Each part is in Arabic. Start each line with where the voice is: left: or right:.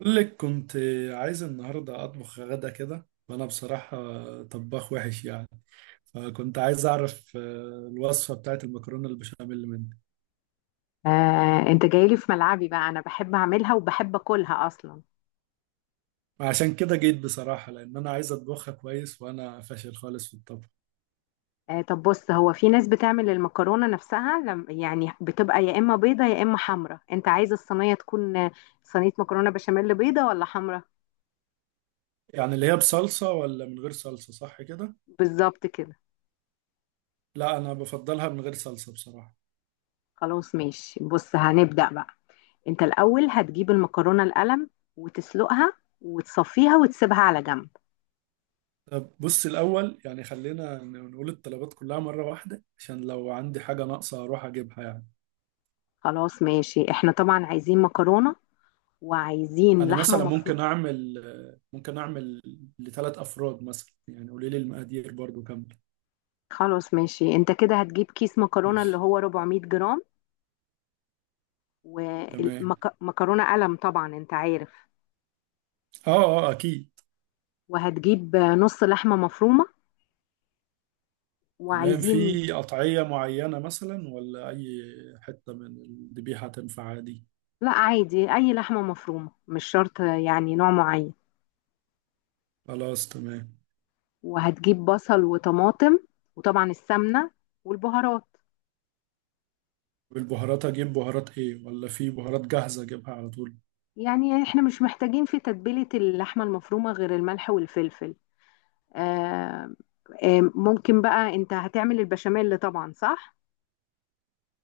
right: أقول لك كنت عايز النهاردة أطبخ غدا كده، وأنا بصراحة طباخ وحش يعني. فكنت عايز أعرف الوصفة بتاعت المكرونة البشاميل منك.
left: انت جايلي في ملعبي بقى، انا بحب اعملها وبحب اكلها اصلا.
right: عشان كده جيت بصراحة، لأن أنا عايز أطبخها كويس، وأنا فاشل خالص في الطبخ.
left: طب بص، هو في ناس بتعمل المكرونة نفسها لم يعني، بتبقى يا اما بيضة يا اما حمرا. انت عايز الصينية تكون صينية مكرونة بشاميل بيضة ولا حمرا؟
right: يعني اللي هي بصلصة ولا من غير صلصة، صح كده؟
left: بالظبط كده.
right: لا، أنا بفضلها من غير صلصة بصراحة.
left: خلاص ماشي، بص هنبدأ بقى. انت الاول هتجيب المكرونة القلم وتسلقها وتصفيها وتسيبها على جنب.
right: طب بص، الأول يعني خلينا نقول الطلبات كلها مرة واحدة عشان لو عندي حاجة ناقصة أروح أجيبها يعني.
left: خلاص ماشي، احنا طبعا عايزين مكرونة وعايزين
right: انا
left: لحمة
right: مثلا
left: مفرومة.
right: ممكن اعمل ل3 افراد مثلا، يعني قولي لي المقادير برضو كامله.
left: خلاص ماشي، انت كده هتجيب كيس مكرونة اللي
right: ماشي.
left: هو 400 جرام،
right: تمام.
left: ومكرونة قلم طبعا انت عارف،
right: اه اه، اكيد.
left: وهتجيب نص لحمة مفرومة
right: تمام.
left: وعايزين.
right: في قطعيه معينه مثلا ولا اي حته من الذبيحه تنفع عادي؟
left: لا عادي، اي لحمة مفرومة مش شرط يعني نوع معين.
right: خلاص، تمام.
left: وهتجيب بصل وطماطم، وطبعا السمنة والبهارات.
right: والبهارات اجيب بهارات ايه، ولا في بهارات جاهزه اجيبها على طول؟
left: يعني احنا مش محتاجين في تتبيلة اللحمة المفرومة غير الملح والفلفل. آه. آه، ممكن بقى، انت هتعمل البشاميل طبعا صح؟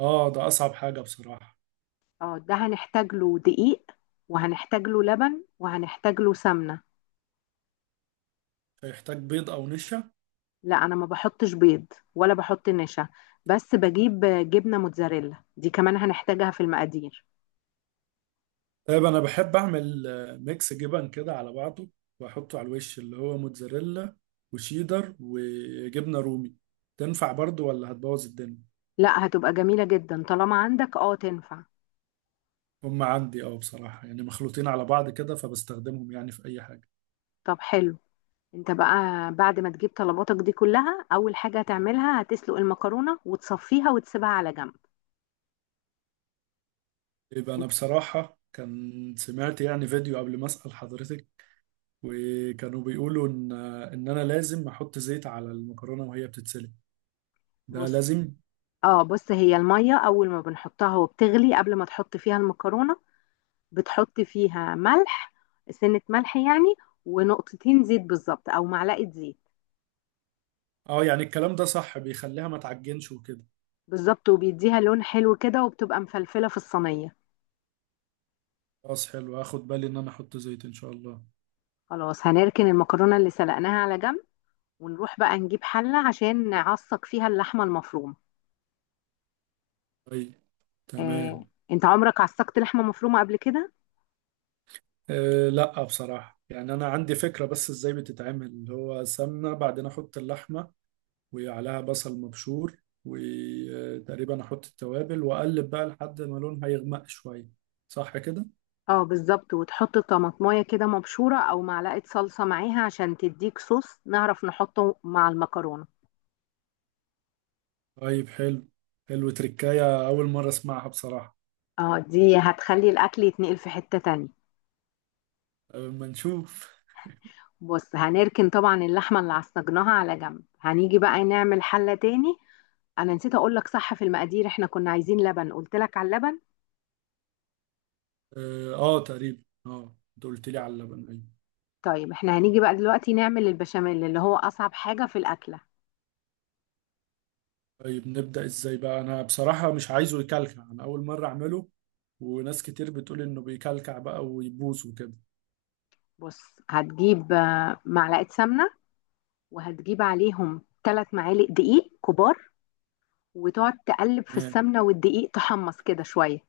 right: اه، ده اصعب حاجه بصراحه.
left: اه، ده هنحتاج له دقيق وهنحتاج له لبن وهنحتاج له سمنة.
right: هيحتاج بيض او نشا؟
left: لا انا ما بحطش بيض ولا بحط نشا. بس بجيب جبنة موتزاريلا دي كمان هنحتاجها في المقادير.
right: طيب انا بحب اعمل ميكس جبن كده على بعضه، واحطه على الوش اللي هو موتزاريلا وشيدر وجبنه رومي. تنفع برضو ولا هتبوظ الدنيا؟
left: لا هتبقى جميلة جدا، طالما عندك تنفع.
right: هم عندي اه بصراحه، يعني مخلوطين على بعض كده فبستخدمهم يعني في اي حاجه.
left: طب حلو. انت بقى بعد ما تجيب طلباتك دي كلها، اول حاجة هتعملها هتسلق المكرونة وتصفيها وتسيبها على جنب.
right: يبقى انا
left: انت،
right: بصراحه كان سمعت يعني فيديو قبل ما اسال حضرتك، وكانوا بيقولوا ان انا لازم احط زيت على المكرونه وهي بتتسلق. ده
left: بص.
right: لازم؟
left: اه بص، هي المية اول ما بنحطها وبتغلي قبل ما تحط فيها المكرونة بتحط فيها ملح. سنة ملح يعني. ونقطتين زيت بالظبط، او معلقة زيت.
right: اه، يعني الكلام ده صح، بيخليها ما تعجنش وكده؟
left: بالظبط، وبيديها لون حلو كده وبتبقى مفلفلة في الصينية.
right: خلاص حلو، هاخد بالي ان انا احط زيت ان شاء الله.
left: خلاص هنركن المكرونة اللي سلقناها على جنب. ونروح بقى نجيب حلة عشان نعصق فيها اللحمة المفرومة.
right: طيب.
left: آه،
right: تمام.
left: انت عمرك عصقت لحمة مفرومة قبل كده؟
right: أه لا بصراحة، يعني أنا عندي فكرة بس إزاي بتتعمل، اللي هو سمنة بعدين أحط اللحمة، وعليها بصل مبشور، وتقريبا أحط التوابل وأقلب بقى لحد ما لونها يغمق شوية. صح كده؟
left: اه بالظبط، وتحط طماطمايه كده مبشورة او معلقة صلصة معاها عشان تديك صوص نعرف نحطه مع المكرونة.
right: طيب حلو. حلو، تركاية أول مرة أسمعها بصراحة.
left: اه دي هتخلي الاكل يتنقل في حتة تانية.
right: أه، ما نشوف.
left: بص هنركن طبعا اللحمة اللي عصجناها على جنب، هنيجي بقى نعمل حلة تاني. انا نسيت اقول لك صح في المقادير، احنا كنا عايزين لبن، قلت لك على اللبن.
right: أه، تقريبا أنت قلت لي على اللبن، أيوة.
left: طيب احنا هنيجي بقى دلوقتي نعمل البشاميل اللي هو اصعب حاجة في الاكلة.
right: طيب، نبدأ ازاي بقى؟ انا بصراحة مش عايزه يكلكع، انا اول مرة اعمله، وناس كتير بتقول انه بيكلكع بقى ويبوظ وكده.
left: بص هتجيب معلقة سمنة. وهتجيب عليهم 3 معالق دقيق كبار. وتقعد تقلب في
right: تمام.
left: السمنة والدقيق تحمص كده شوية.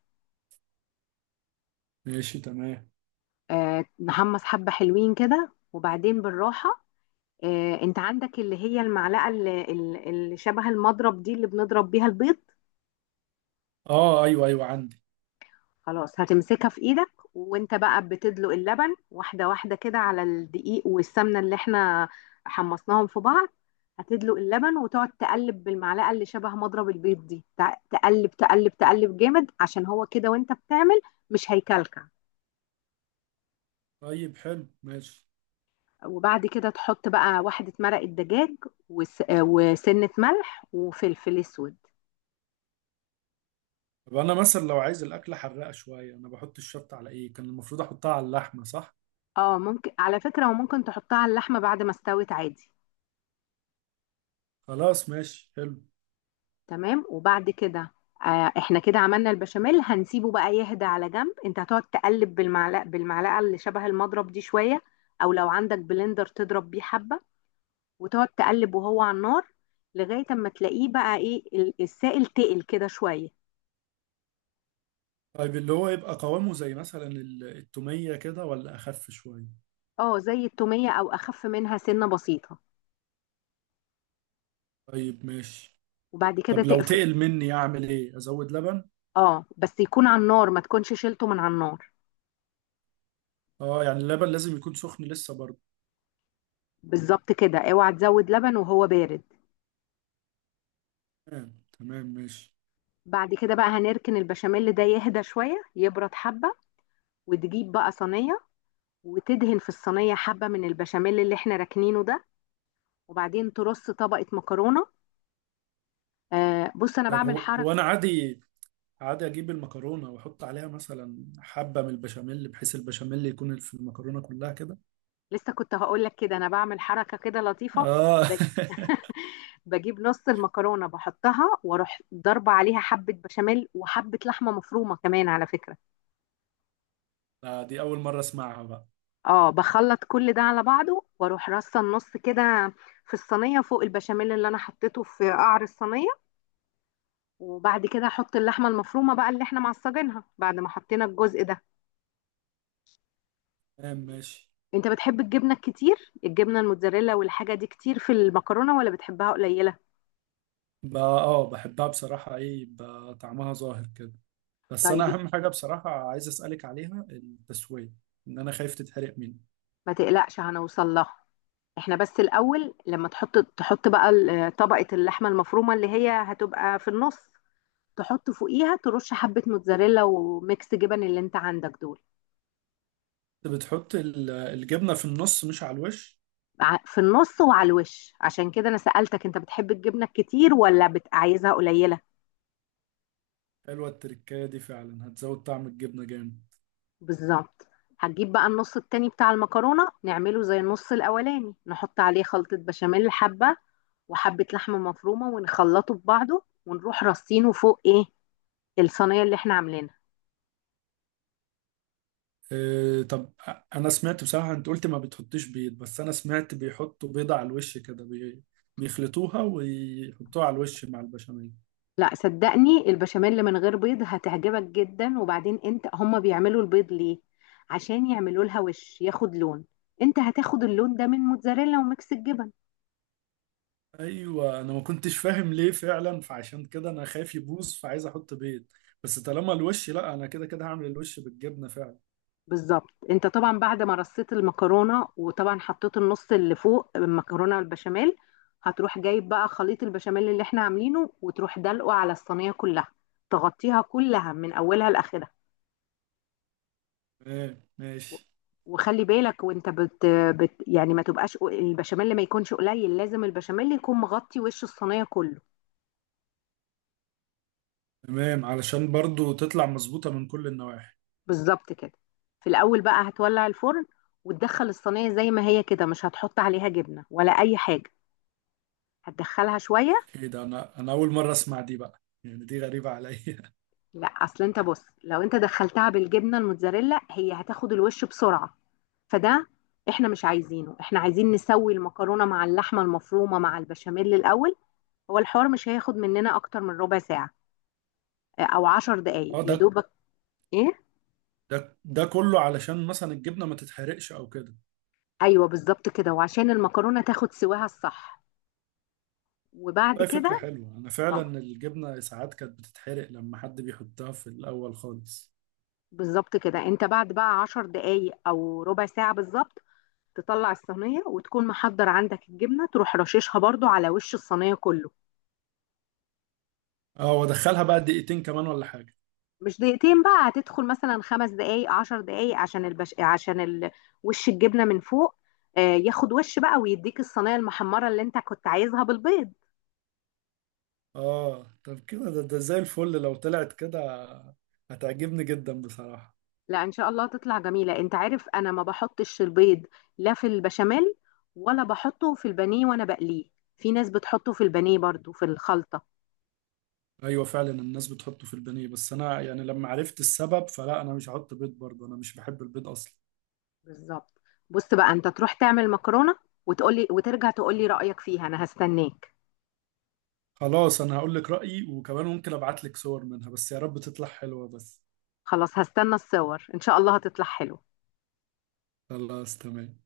right: ماشي، تمام.
left: نحمص حبة حلوين كده، وبعدين بالراحة. انت عندك اللي هي المعلقه اللي شبه المضرب دي، اللي بنضرب بيها البيض.
right: اه، ايوه ايوه، عندي.
left: خلاص هتمسكها في ايدك، وانت بقى بتدلق اللبن واحده واحده كده على الدقيق والسمنه اللي احنا حمصناهم في بعض. هتدلق اللبن وتقعد تقلب بالمعلقه اللي شبه مضرب البيض دي، تقلب تقلب تقلب جامد، عشان هو كده وانت بتعمل مش هيكلكع.
right: طيب حلو، ماشي.
left: وبعد كده تحط بقى واحده مرق الدجاج، وسنه ملح وفلفل اسود.
right: طب انا مثلا لو عايز الاكلة حراقة شوية، انا بحط الشطة على ايه؟ كان المفروض احطها على اللحمة صح؟
left: اه ممكن على فكرة، وممكن تحطها على اللحمة بعد ما استوت عادي.
right: خلاص ماشي، حلو.
left: تمام، وبعد كده احنا كده عملنا البشاميل. هنسيبه بقى يهدى على جنب، انت هتقعد تقلب بالمعلقة اللي شبه المضرب دي شوية، او لو عندك بلندر تضرب بيه حبة. وتقعد تقلب وهو على النار، لغاية اما تلاقيه بقى ايه، السائل تقل كده شوية.
right: طيب اللي هو يبقى قوامه زي مثلا التومية كده، ولا اخف شوية؟
left: اه زي التومية او اخف منها سنة بسيطة.
right: طيب ماشي.
left: وبعد كده
right: طب لو
left: تقفل.
right: تقل مني اعمل ايه، ازود لبن؟
left: اه بس يكون على النار، ما تكونش شيلته من على النار.
right: اه يعني اللبن لازم يكون سخن لسه برضه؟
left: بالظبط كده، اوعى تزود لبن وهو بارد.
right: تمام تمام، ماشي.
left: بعد كده بقى هنركن البشاميل ده يهدى شوية يبرد حبة. وتجيب بقى صينية، وتدهن في الصينية حبة من البشاميل اللي احنا راكنينه ده. وبعدين ترص طبقة مكرونة. بص انا
right: طيب،
left: بعمل
right: هو هو
left: حركة.
right: انا عادي اجيب المكرونه واحط عليها مثلا حبه من البشاميل، بحيث البشاميل يكون في المكرونه كلها كده؟
left: لسه كنت هقول لك كده، انا بعمل حركة كده لطيفة.
right: اه.
left: ب- بجيب نص المكرونة بحطها، واروح ضربة عليها حبة بشاميل وحبة لحمة مفرومة كمان على فكرة.
right: دي اول مره اسمعها بقى.
left: اه بخلط كل ده على بعضه واروح رصة النص كده في الصينية فوق البشاميل اللي انا حطيته في قعر الصينية. وبعد كده احط اللحمه المفرومه بقى اللي احنا معصجينها، بعد ما حطينا الجزء ده.
right: تمام ماشي.
left: انت بتحب الجبنه الكتير، الجبنه الموتزاريلا والحاجه دي كتير في المكرونه، ولا بتحبها قليله؟
right: بقى اه، بحبها بصراحه، ايه بقى طعمها ظاهر كده. بس انا
left: طيب
right: اهم حاجه بصراحه عايز اسالك عليها التسويه، ان انا خايف تتحرق مني.
left: ما تقلقش، هنوصل لها. احنا بس الاول لما تحط بقى طبقه اللحمه المفرومه اللي هي هتبقى في النص، تحط فوقيها ترش حبه موتزاريلا وميكس جبن اللي انت عندك دول.
right: انت بتحط الجبنه في النص مش على الوش؟
left: في النص وعلى الوش، عشان كده انا سألتك انت بتحب الجبنه الكتير ولا عايزها قليله.
right: حلوه التركايه دي، فعلا هتزود طعم الجبنه جامد.
left: بالظبط. هتجيب بقى النص التاني بتاع المكرونة نعمله زي النص الأولاني، نحط عليه خلطة بشاميل حبة وحبة لحمة مفرومة، ونخلطه ببعضه ونروح رصينه فوق ايه، الصينية اللي احنا عاملينها.
right: إيه، طب. انا سمعت بصراحة انت قلت ما بتحطيش بيض، بس انا سمعت بيحطوا بيضة على الوش كده بيخلطوها ويحطوها على الوش مع البشاميل.
left: لا صدقني البشاميل من غير بيض هتعجبك جدا. وبعدين انت، هما بيعملوا البيض ليه؟ عشان يعملوا لها وش ياخد لون. انت هتاخد اللون ده من موتزاريلا وميكس الجبن.
right: ايوه انا ما كنتش فاهم ليه فعلا، فعشان كده انا خايف يبوظ فعايز احط بيض. بس طالما الوش، لا انا كده كده هعمل الوش بالجبنة فعلا.
left: بالظبط، انت طبعا بعد ما رصيت المكرونه وطبعا حطيت النص اللي فوق المكرونه والبشاميل، هتروح جايب بقى خليط البشاميل اللي احنا عاملينه وتروح دلقه على الصينيه كلها، تغطيها كلها من اولها لاخرها.
right: تمام ماشي.
left: وخلي بالك وانت بت, بت يعني ما تبقاش البشاميل ما يكونش قليل، لازم البشاميل يكون مغطي وش الصينيه كله.
right: تمام، علشان برضو تطلع مظبوطة من كل النواحي.
left: بالظبط كده. في الاول بقى هتولع الفرن وتدخل الصينيه زي ما هي كده، مش هتحط عليها جبنه ولا اي حاجه، هتدخلها شويه.
right: ايه ده، انا اول مرة اسمع دي بقى، يعني دي غريبة عليا.
left: لا اصل انت بص، لو انت دخلتها بالجبنه الموتزاريلا هي هتاخد الوش بسرعه، فده احنا مش عايزينه، احنا عايزين نسوي المكرونه مع اللحمه المفرومه مع البشاميل الاول. هو الحوار مش هياخد مننا اكتر من ربع ساعه، او 10 دقايق
right: اه،
left: يا
right: ده
left: دوبك. ايه.
right: ده ده كله علشان مثلا الجبنة ما تتحرقش او كده؟
left: ايوه بالظبط كده، وعشان المكرونه تاخد سواها الصح. وبعد
right: لا،
left: كده
right: فكرة حلوة، أنا
left: اه
right: فعلا الجبنة ساعات كانت بتتحرق لما حد بيحطها في الأول خالص.
left: بالظبط كده، انت بعد بقى 10 دقايق او ربع ساعه بالظبط تطلع الصينيه، وتكون محضر عندك الجبنه تروح رششها برضو على وش الصينيه كله.
right: اه، وأدخلها بقى دقيقتين كمان ولا حاجة؟
left: مش دقيقتين بقى، هتدخل مثلا 5 دقايق 10 دقايق عشان وش الجبنه من فوق، ياخد وش بقى، ويديك الصينيه المحمره اللي انت كنت عايزها بالبيض.
right: اه. طب كده ده زي الفل لو طلعت كده، هتعجبني جدا بصراحة.
left: لا ان شاء الله تطلع جميله، انت عارف انا ما بحطش البيض، لا في البشاميل ولا بحطه في البانيه وانا بقليه. في ناس بتحطه في البانيه برضو في الخلطه.
right: أيوة فعلا، الناس بتحطه في البانيه، بس أنا يعني لما عرفت السبب فلا، أنا مش هحط بيض برضه، أنا مش بحب البيض أصلا.
left: بالظبط. بص بقى انت تروح تعمل مكرونه وتقولي وترجع تقولي رايك فيها، انا هستناك.
right: خلاص، أنا هقول لك رأيي وكمان ممكن أبعت لك صور منها، بس يا رب تطلع حلوة بس.
left: خلاص هستنى الصور، ان شاء الله هتطلع حلوه.
right: خلاص تمام.